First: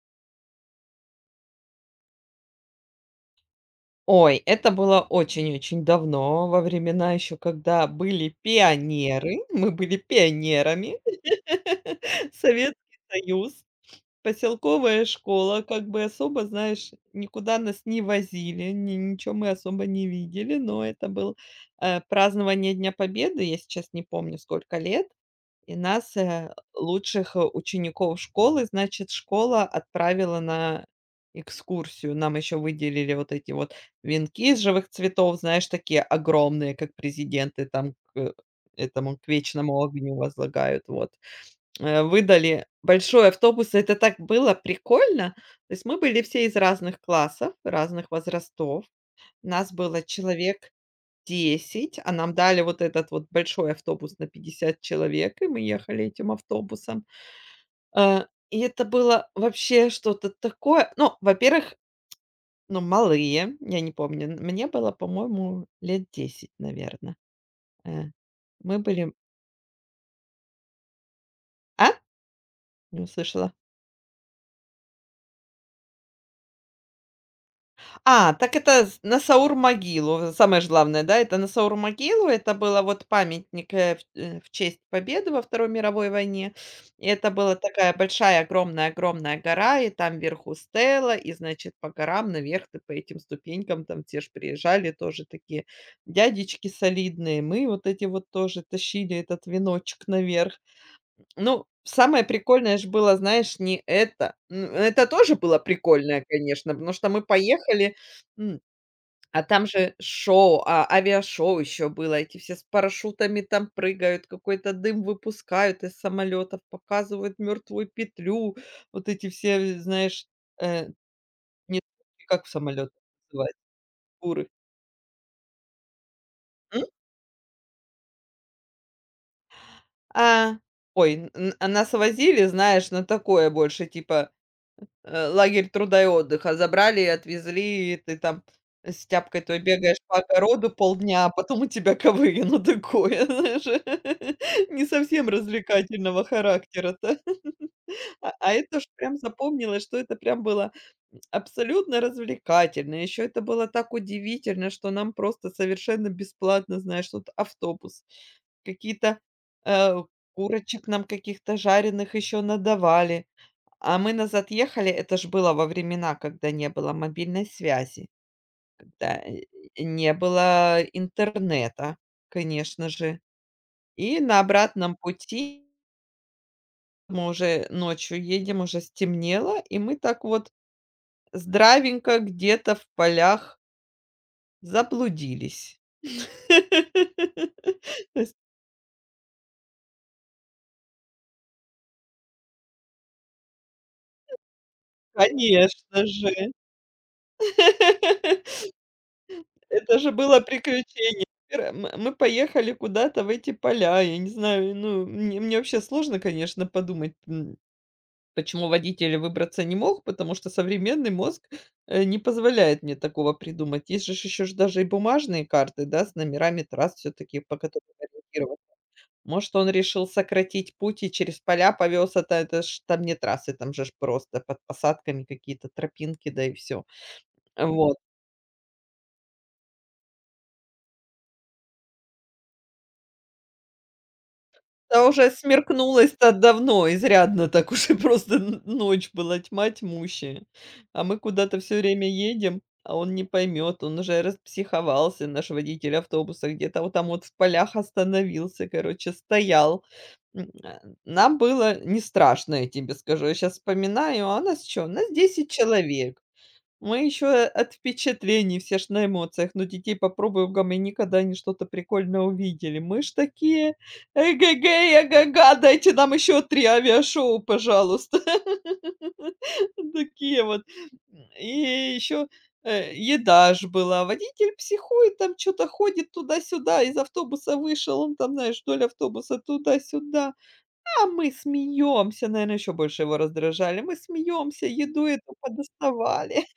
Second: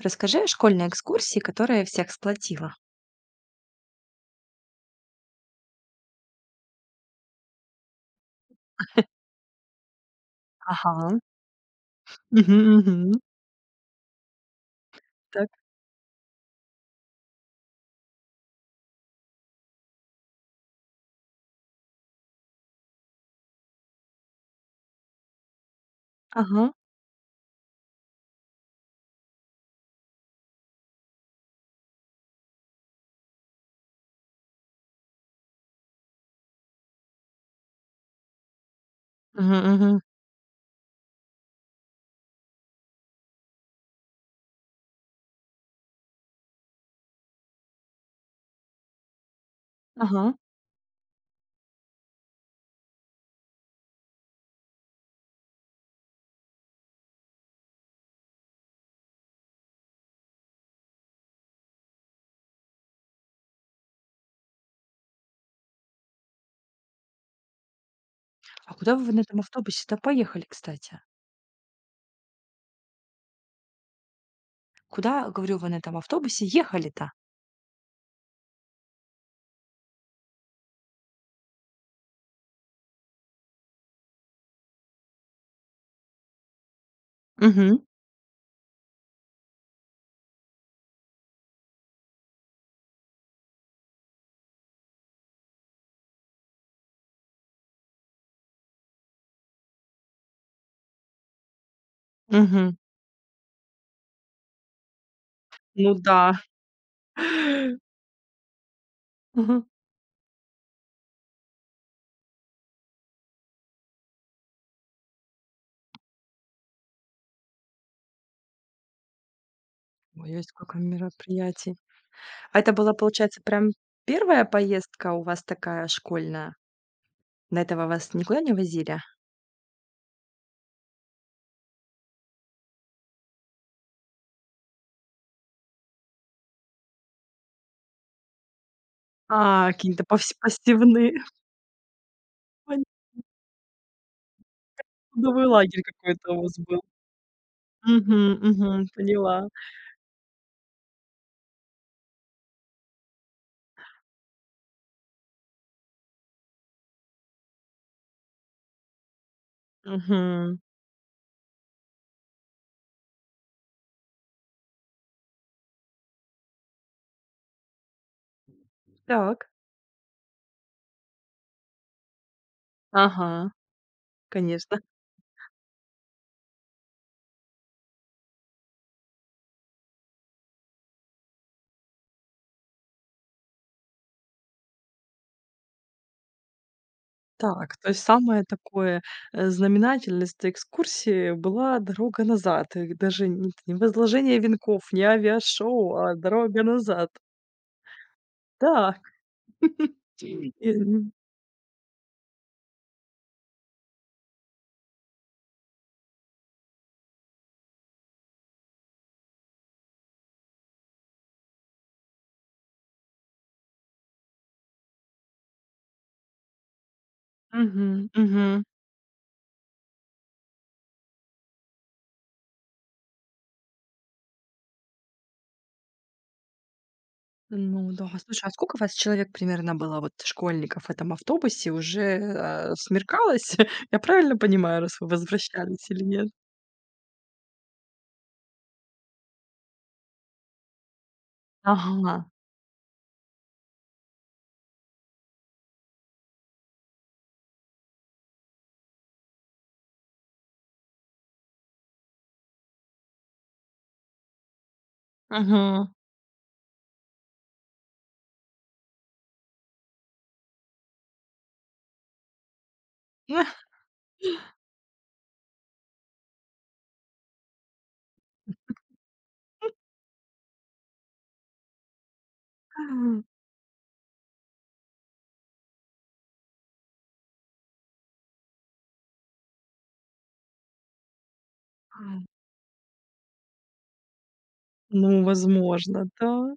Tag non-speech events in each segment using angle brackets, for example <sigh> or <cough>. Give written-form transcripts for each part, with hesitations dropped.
Расскажи о школьной экскурсии, которая всех сплотила. Ой, это было очень-очень давно, во времена еще, когда были пионеры. Мы были пионерами. Ага. <laughs> Мгм, Советский мгм. Союз, поселковая Так. школа, как бы особо, знаешь, никуда нас не возили, ни ничего мы особо не видели, но это был, празднование Дня Победы. Я сейчас не помню, сколько лет. И нас, Ага. лучших, учеников школы, значит, школа отправила на экскурсию. Нам еще выделили вот эти вот венки из живых цветов, знаешь, такие огромные, как президенты там к этому, к Мгм, вечному мгм. огню возлагают, вот. Выдали большой автобус, и это так было прикольно. То есть мы были все из разных классов, разных возрастов. Нас было Ага. человек 10, а нам дали вот этот вот большой автобус на 50 человек, и мы ехали этим автобусом. Э, и это было вообще что-то такое. Ну, во-первых, ну, малые, я не помню. Мне было, по-моему, лет 10, наверное. А Мы куда вы были. на этом автобусе-то поехали, кстати? А? Не услышала. Куда, говорю, вы на этом автобусе ехали-то? А, так это с на Саур-могилу. Самое ж главное, да, это на Саур-могилу. Это было вот памятник, в честь победы во Второй мировой войне. И это была Мгм, такая большая, огромная-огромная гора, и там вверху стела, и, значит, по горам наверх ты по этим ступенькам, там те ж приезжали тоже такие дядечки солидные. Мы вот эти вот тоже тащили этот веночек наверх. Ну, самое мгм. прикольное же было, знаешь, не это. Н это тоже было Ну прикольное, да. конечно, потому что мы <laughs> поехали, м, а Мгм. там же авиашоу еще было. Эти все с парашютами там прыгают, какой-то дым выпускают из самолетов, показывают "Мертвую петлю". Вот эти все, знаешь, Ой, сколько э, мероприятий. не как в А это самолетах была, получается, называется, прям первая туры. поездка у вас такая школьная? М? До этого вас никуда не возили? А, ой, а нас возили, знаешь, на такое больше типа лагерь труда и отдыха. Забрали и отвезли, и ты там с тяпкой той А, бегаешь какие-то по повсе огороду посевные. полдня, а потом у тебя КВН. Ну, <laughs> такое, <laughs> знаешь, <laughs> не совсем Трудовой лагерь развлекательного какой-то у вас был. характера-то. Мгм, А мгм. это ж прям Поняла. запомнилось, что это прям было абсолютно развлекательно. Еще это было так удивительно, что нам просто совершенно бесплатно, знаешь, вот автобус, какие-то, э, Мгм. курочек нам каких-то жареных еще надавали. А мы назад ехали, это ж было во времена, когда не было мобильной связи, да, Так. не было интернета, конечно же. Ага. И на Конечно. обратном пути мы уже ночью едем, уже стемнело, и мы так вот здравенько где-то в полях заблудились. <laughs> Так, то есть самое такое, знаменательное с этой экскурсии была дорога назад. И даже не возложение венков, не авиашоу, Конечно а же. дорога назад. <laughs> Да Это же было и, м, приключение. Пер м мы поехали куда-то в эти поля. Я не знаю, ну, мне вообще сложно, конечно, подумать, почему водитель выбраться не мог, потому что современный мозг, не позволяет мне такого придумать. Есть же ж еще ж даже и бумажные карты, да, с номерами трасс все-таки, по которым мгм, мгм. ориентироваться. Может, он решил сократить путь и через поля повез, а та это ж там не трассы, там же ж просто под посадками какие-то тропинки, да и все. Ну Вот. да. Слушай, а сколько вас человек примерно было, вот, школьников в этом автобусе? Уже, смеркалось? <laughs> Я правильно понимаю, раз Да вы уже возвращались или нет? смеркнулось-то давно, изрядно так уже <laughs> просто н ночь была, тьма тьмущая. А мы куда-то все время Ага. едем, а он не поймет, он уже распсиховался, наш водитель автобуса, где-то вот там вот в полях остановился, короче, стоял. М, а, Нам было не страшно, я тебе скажу. Я сейчас вспоминаю, а нас чё? Нас 10 Угу. человек. Мы еще от впечатлений, все ж на эмоциях. Но детей попробуй угомони, никогда они что-то прикольное увидели. Мы ж <laughs> такие: "Эгегей, ага-га, дайте нам еще 3 авиашоу, пожалуйста". <laughs> Такие вот. И еще, М, еда ж была. Водитель психует, там что то ходит туда-сюда, из автобуса вышел, он там, знаешь, вдоль автобуса туда-сюда. А мы м. смеемся, наверное, еще больше его раздражали. Мы смеемся, еду Ну, эту возможно, подоставали. да.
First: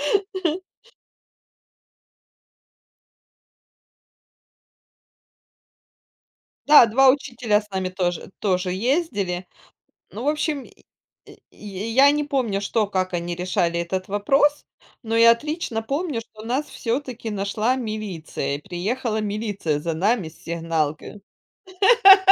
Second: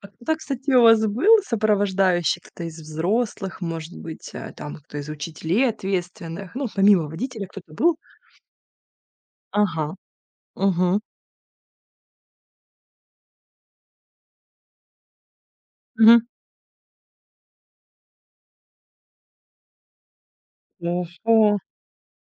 А кто, кстати, у вас был сопровождающий? Кто-то из взрослых, может быть, там кто из учителей ответственных? Ну, Да, помимо 2 водителя учителя с кто-то нами был? тоже ездили. Ага. Ну, в общем, и Мгм. и я не помню, что, как они решали этот вопрос, но я отлично помню, Мгм. что нас все таки нашла милиция. И приехала милиция за нами с сигналкой. Ого,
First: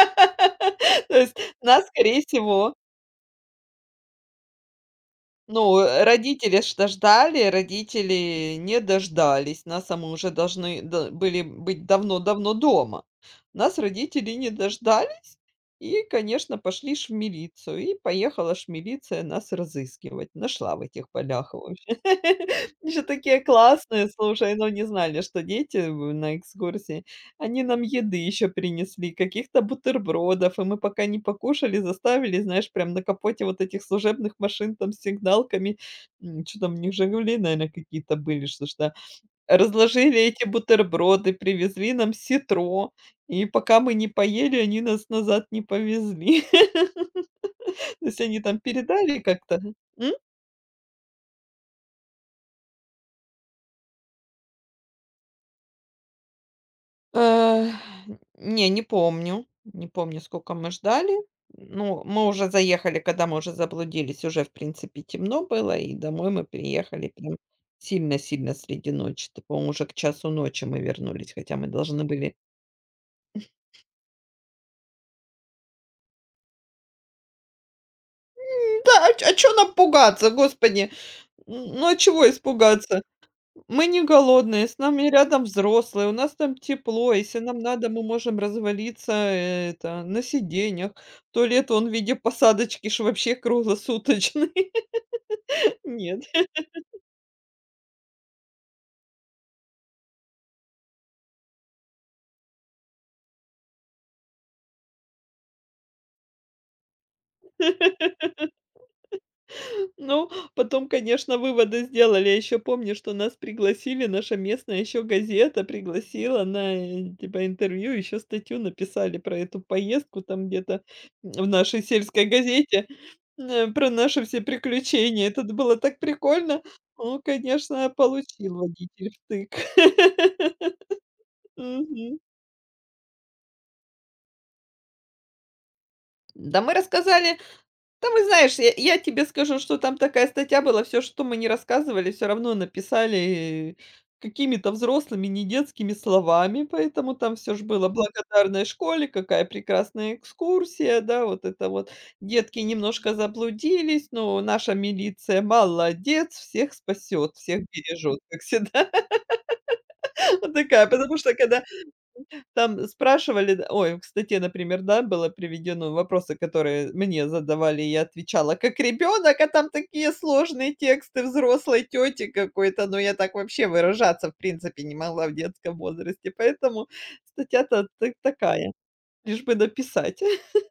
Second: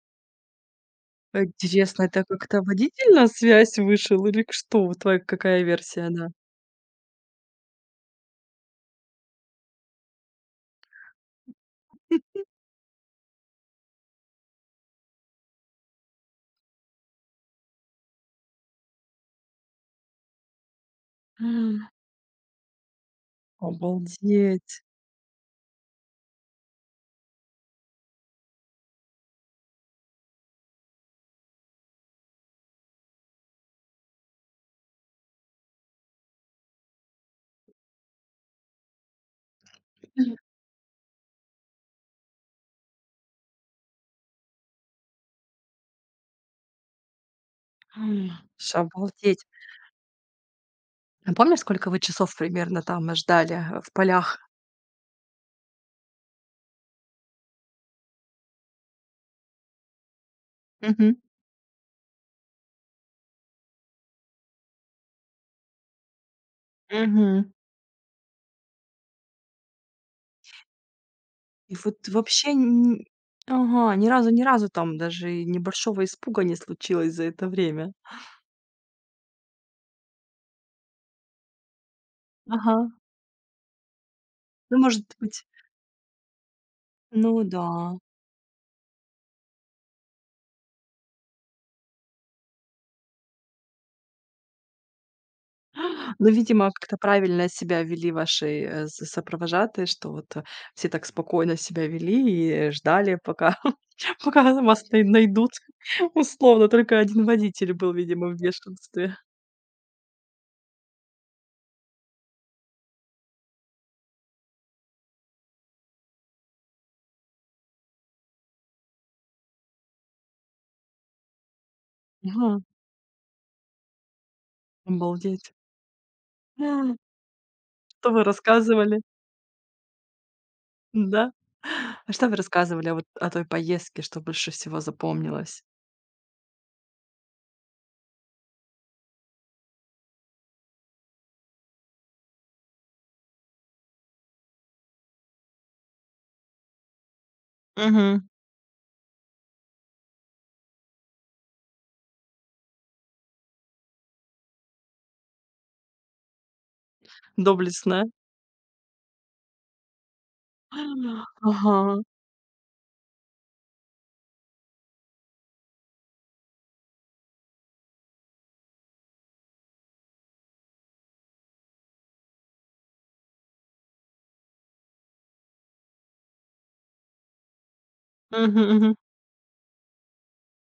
<laughs> То есть нас, интересно, скорее это как-то всего. водитель на связь вышел или к что? Вот твоя какая Ну, версия, да? родители что ждали, родители не дождались. Нас, а мы уже должны д были быть давно-давно дома. Нас родители не дождались и, конечно, пошли ж в милицию. И поехала ж милиция нас разыскивать. Нашла в этих полях М, вообще. <laughs> Они же такие классные, слушай, но обалдеть. не знали, что дети в на экскурсии. Они нам еды еще принесли, каких-то бутербродов, и мы пока не покушали, заставили, знаешь, прям на капоте вот этих служебных машин там с сигналками, что чё там, у них "Жигули", наверно, какие-то были, что ж, да. Разложили эти бутерброды, привезли нам ситро, и пока мы не поели, они нас назад не повезли. <laughs> То есть М, они там ш передали обалдеть. как-то. А помнишь, сколько вы часов примерно там ждали, в полях? Э, Не, не помню. Не помню, сколько мы ждали. Мгм. Ну, мы уже заехали, когда мы уже заблудились, уже, в принципе, темно было, и домой мы приехали прям Мгм. сильно-сильно среди ночи. Это, по-моему, уже к часу ночи мы вернулись, хотя мы И вот должны были. вообще н Ага, ни разу там даже и небольшого испуга не случилось за это время. Да, а чё нам пугаться, господи? Н ну, а чего Ага. испугаться? Мы не голодные, Ну, с может нами быть рядом взрослые, у нас там тепло. ну Если нам да. надо, мы можем развалиться, на сиденьях. Туалет, он в виде посадочки ж вообще круглосуточный. <laughs> Нет. Ну, видимо, как-то правильно себя вели ваши, э, с сопровожатые, что вот, все так спокойно себя вели и ждали, пока <laughs> пока вас найдут. <laughs> Условно, только один водитель был, видимо, в бешенстве. Ну, потом, конечно, выводы сделали. Я еще помню, что нас пригласили, наша местная еще газета пригласила на, типа, интервью, еще статью написали про эту поездку там где-то в нашей сельской Ага, газете, про наши все приключения. Это обалдеть. было так прикольно. <laughs> Ну, конечно, Что вы получил рассказывали? водитель втык. <laughs> Да? А Мгм. что вы рассказывали о о той поездке, что больше всего запомнилось? Да, мы рассказали. Там, и знаешь, я тебе скажу, что там такая статья была, все, что мы не рассказывали, все равно написали какими-то взрослыми, не детскими словами, поэтому там все ж было: Мгм. "Благодарная школе, какая прекрасная экскурсия", да, вот это вот. "Детки немножко заблудились, но наша милиция молодец, всех спасет, всех Доблестно. бережет", как всегда. <laughs> Вот такая, потому что когда Ага. там спрашивали, да, ой, в статье, например, да, было приведено вопросы, которые мне задавали, и я отвечала как ребенок, а там такие сложные тексты взрослой тети какой-то, но я так вообще выражаться, в принципе, не могла в детском возрасте, поэтому статья-то та Мгм, такая, мгм. лишь бы написать. <laughs>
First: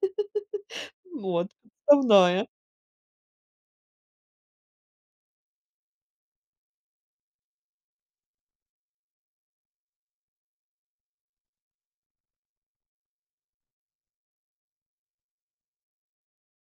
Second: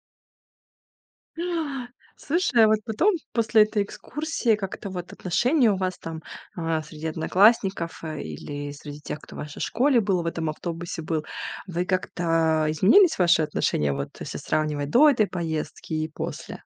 Вот, составная. Слушай, а вот потом, после этой экскурсии, как-то вот отношения у вас там, среди одноклассников, или среди тех, кто в вашей школе был, в этом автобусе был, вы как-то изменились ваши отношения, вот если сравнивать до этой поездки и после?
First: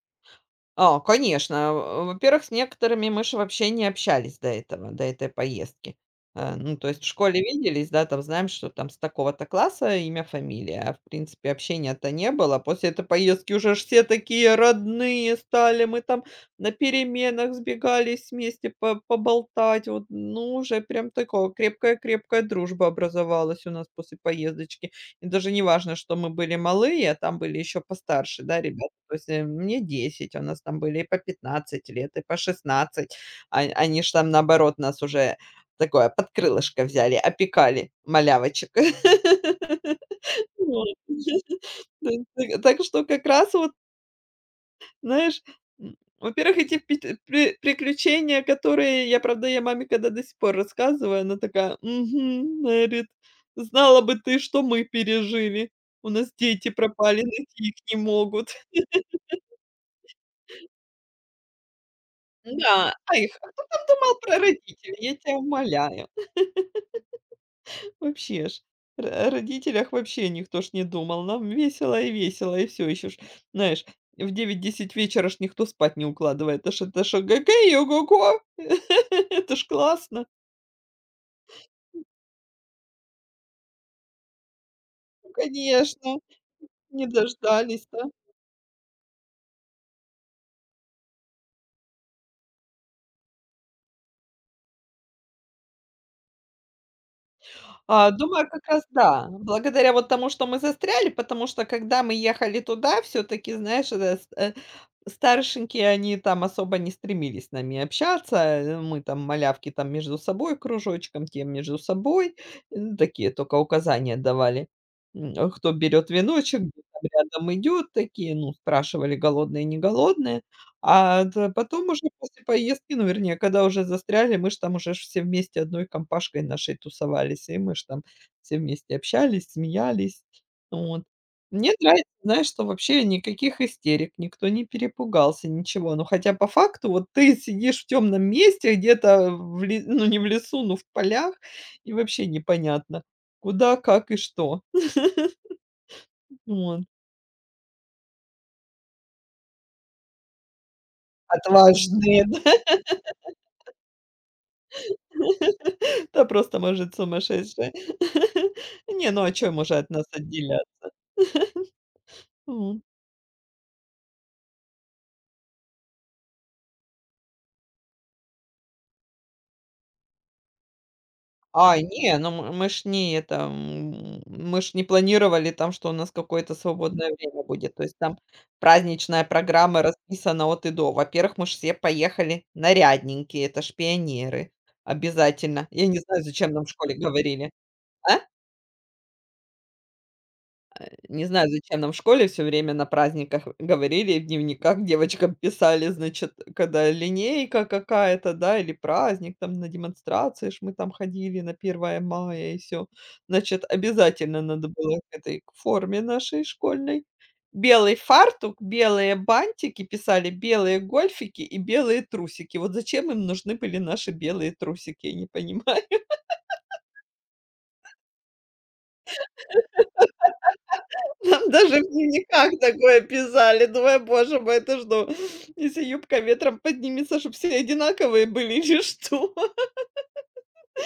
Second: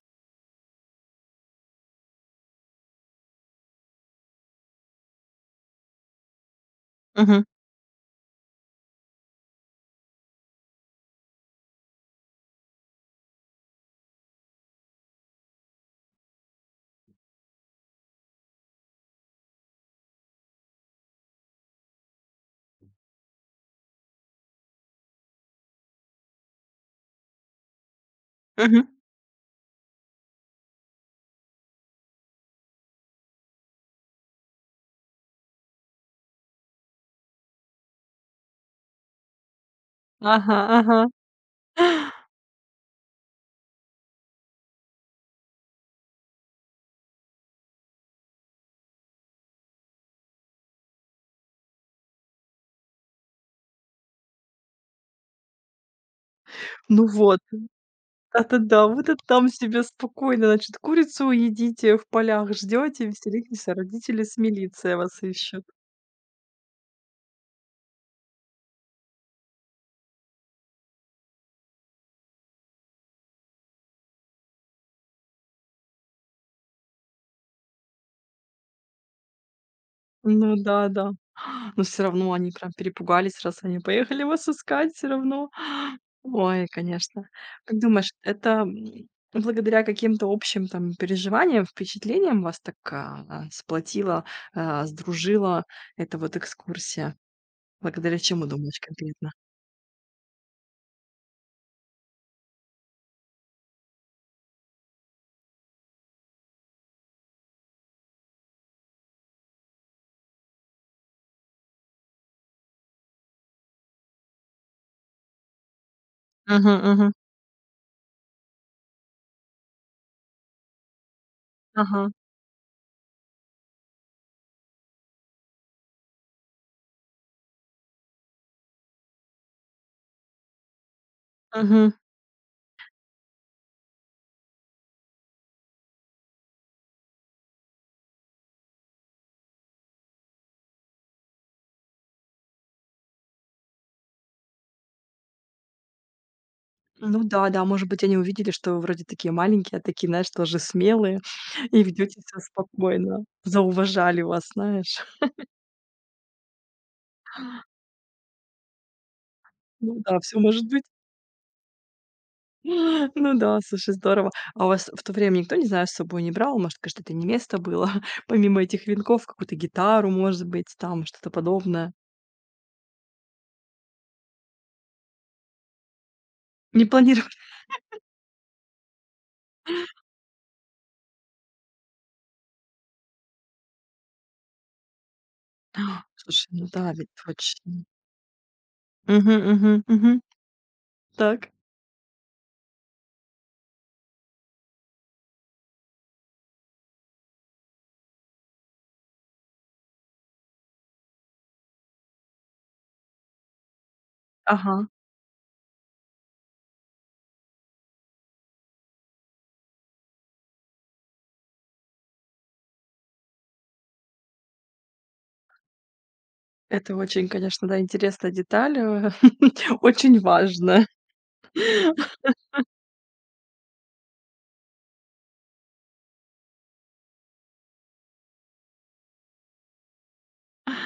А, конечно. В во-первых, с некоторыми мы ж вообще не общались до этого, до этой поездки. Ну, то есть в школе Мгм, виделись, да, там знаем, что там с такого-то класса имя, фамилия, а в принципе общения-то не было. После этой поездки уже ж все такие родные стали, мы там на переменах сбегались вместе по поболтать. Вот, ну, уже прям такое крепкая-крепкая дружба образовалась у нас после поездочки. И даже не важно, что мы были малые, а там были еще постарше, да, мгм. ребята. То есть, мне 10, у нас там были и по 15 лет, и по 16. Ань они ж там, наоборот, нас уже такое под крылышко взяли, опекали, малявочек. <laughs> Ага, Вот. ага. <laughs> Да, так что как раз вот, знаешь, во-первых, эти пет пе приключения, которые я, правда, я маме когда до сих пор рассказываю, она такая: "Мгм". Говорит: "Знала бы ты, что мы пережили. У нас дети Ну пропали, вот. найти их не могут". Да-да-да, вы то там себе спокойно, значит, курицу едите, в полях Да, ждете, а их а кто веселитесь, а там думал родители с про милицией родителей, я вас тебя ищут. умоляю. Вообще ж. Ро о родителях вообще никто ж не думал. Нам весело и весело, и все, еще ж, знаешь, в 9-10 вечера ж никто спать не укладывает. Это ж ГГ и ого-го! <laughs> Это ж классно. Ну да-да. <gasps> Но все равно они прям перепугались, раз они поехали вас искать, все Ну, равно. <gasps> конечно, Ой, не конечно. Как дождались, да. думаешь, это, благодаря каким-то общим там переживаниям, впечатлениям вас так, сплотила, сдружила эта вот экскурсия? А, Благодаря чему, думаю, как думаешь, раз да. конкретно? Благодаря вот тому, что мы застряли, потому что, когда мы ехали туда, все таки знаешь, старшенькие, они там особо не стремились с нами общаться. Мы там малявки там между собой кружочком, тем между собой. Ну, такие только указания давали. Кто берет веночек, Мгм, кто там мгм. рядом идет, такие, ну, спрашивали, голодные, не голодные. А т потом уже Ага. после поездки, ну, вернее, когда уже застряли, мы ж там уже ж все вместе одной компашкой нашей тусовались, и мы ж там все вместе общались, смеялись. Вот. Мне Мгм. нравится, знаешь, что вообще никаких истерик, никто не перепугался, ничего. Ну, хотя по факту вот ты сидишь в темном месте где-то в ле ну, не в лесу, но в полях, и вообще непонятно, куда, как и что. Вот. Ну да-да, может быть, они увидели, что вы вроде такие маленькие, а такие, знаешь, тоже смелые <laughs> и Отважные. ведете себя спокойно. Зауважали вас, знаешь. <laughs> Да просто, может, сумасшедшая. <laughs> Не, ну а чё может от Ну нас да, все отделят? может быть. Мгм. <laughs> Ну да, слушай, здорово. А у вас в то время никто, не знаю, с собой не брал? Может, конечно, это не место было, <laughs> помимо этих венков, какую-то гитару, может быть, там что-то А, подобное? не, ну мы ж не это, мы ж не планировали там, что у нас какое-то Не свободное планировали? время будет. То есть там праздничная программа расписана от и до. Во-первых, мы ж все поехали нарядненькие, это ж пионеры, обязательно. Я не <gasps> знаю, Слушай, зачем нам ну в да, школе ведь говорили. точно. А? Угу, угу, угу. Не Так. знаю, зачем нам в школе все время на праздниках говорили, и в дневниках девочкам писали, значит, когда линейка какая-то, да, или праздник, там на демонстрации ж мы там ходили на Первое мая и все, значит, обязательно надо Ага. было к форме нашей школьной. Белый фартук, белые бантики, писали белые гольфики и белые трусики. Вот зачем им нужны были наши белые трусики, я не понимаю. Это очень, конечно, да, интересная деталь, <laughs> очень важная. Нам даже в дневниках такое писали. Думаю, боже мой, это что, если юбка ветром поднимется, чтобы все одинаковые были или что?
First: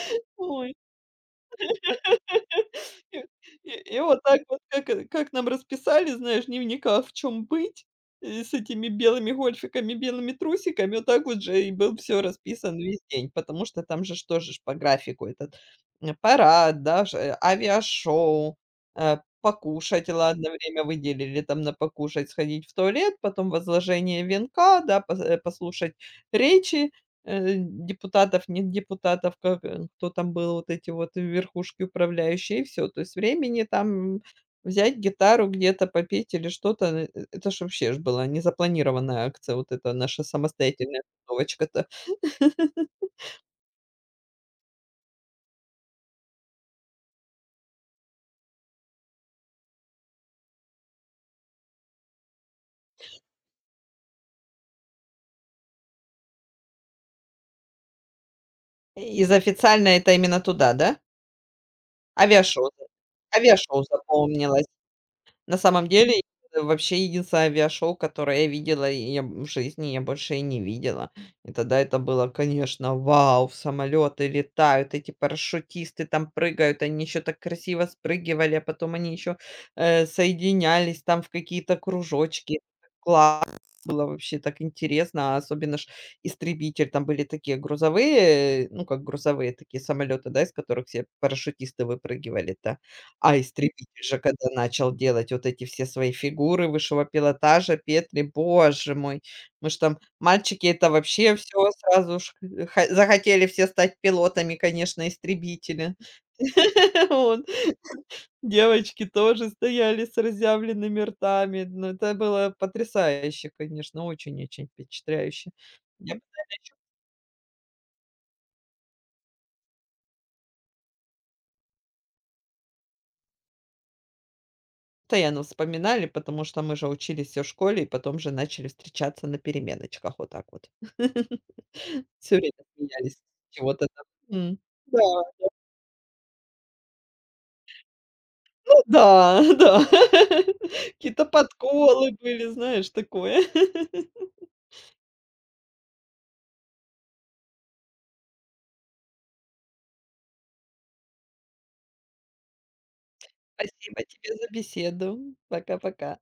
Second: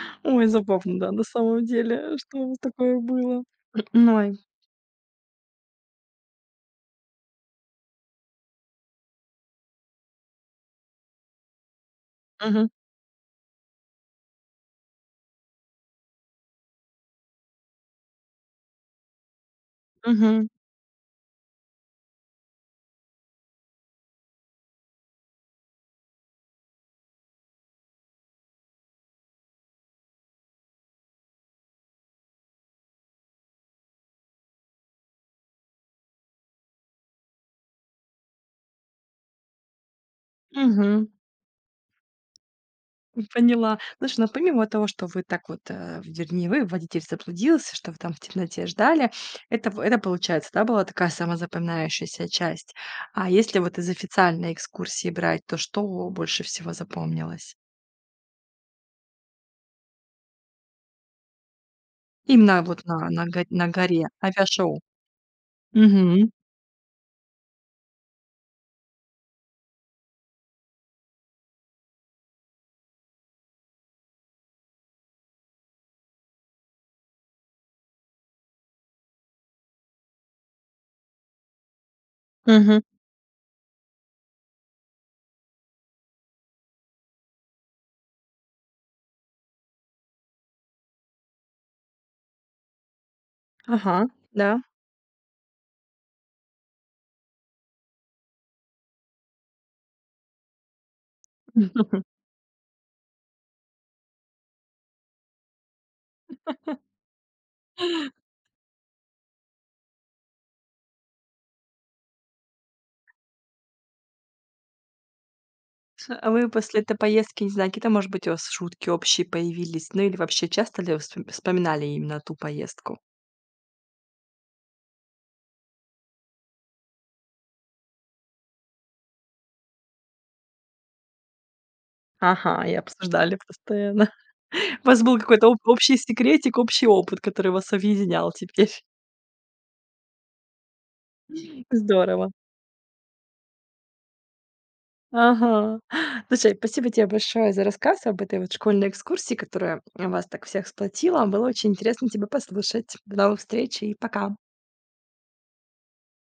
<laughs> Ой, Ой. забавно, да, на самом деле, что вот такое И было. и вот Ой, так вот, как нам расписали, знаешь, в дневниках, в чем быть, с этими белыми гольфиками, белыми трусиками, вот так вот же и был все мгм, расписан весь день, потому что там же что же ж по графику этот, парад, да, авиашоу, покушать, мгм, ладно, время выделили там на покушать, сходить в туалет, потом возложение венка, да, послушать речи депутатов, нет депутатов, как, кто там был, вот эти вот верхушки управляющие, и всё. То есть времени там взять гитару где-то попеть или что-то, это ж вообще ж была незапланированная акция, вот эта наша самостоятельная мгм. тусовочка-то. <laughs> Поняла. Слушай, ну помимо того, что вы так вот, вернее, вы, водитель заблудился, что вы там в темноте ждали, это, это получается, да, была такая самозапоминающаяся часть. А если вот из официальной экскурсии брать, то что больше всего запомнилось? Из официально это именно туда, да? Именно Авиашоу, вот на авиашоу горе, запомнилось. авиашоу. На самом Угу, деле, это вообще единственное авиашоу, которое я видела, и я в жизни я больше и не видела. И тогда это было, конечно, вау, самолеты летают, эти парашютисты там прыгают, они еще так красиво спрыгивали, а потом они еще соединялись там в какие-то кружочки. мгм. Класс. Было вообще так интересно, а особенно ж "Истребитель". Там были такие грузовые, ну, как грузовые такие самолеты, да, из которых все парашютисты выпрыгивали-то. А Ага, "Истребитель" же когда да. начал делать вот эти все свои фигуры высшего пилотажа, петли, боже мой! Мы ж там, мальчики, это вообще все <laughs> сразу ж х захотели все стать пилотами, конечно, истребители. <laughs> Вот. Девочки тоже стояли с разъявленными ртами. Но это было потрясающе, конечно, очень-очень впечатляюще. Я А вы после этой поездки, не знаю, какие-то, может быть, у вас шутки общие появились? Ну или вообще часто ли вы вспоминали именно ту поездку? Постоянно вспоминали, потому что мы же учились всё в школе и потом же начали встречаться на переменочках вот так вот. <laughs> Всё время Ага, и смеялись с обсуждали чего-то там. постоянно. <laughs> М. У Да, вас был какой-то об общий секретик, общий опыт, который вас объединял теперь. да, <laughs> да. Какие-то <laughs> подколы Здорово. были, знаешь, такое. <laughs> Ага. Слушай, спасибо тебе большое за рассказ об этой вот школьной экскурсии, которая вас так всех сплотила. Было очень интересно тебя послушать. До новых встреч и Спасибо пока. тебе за беседу. Пока-пока.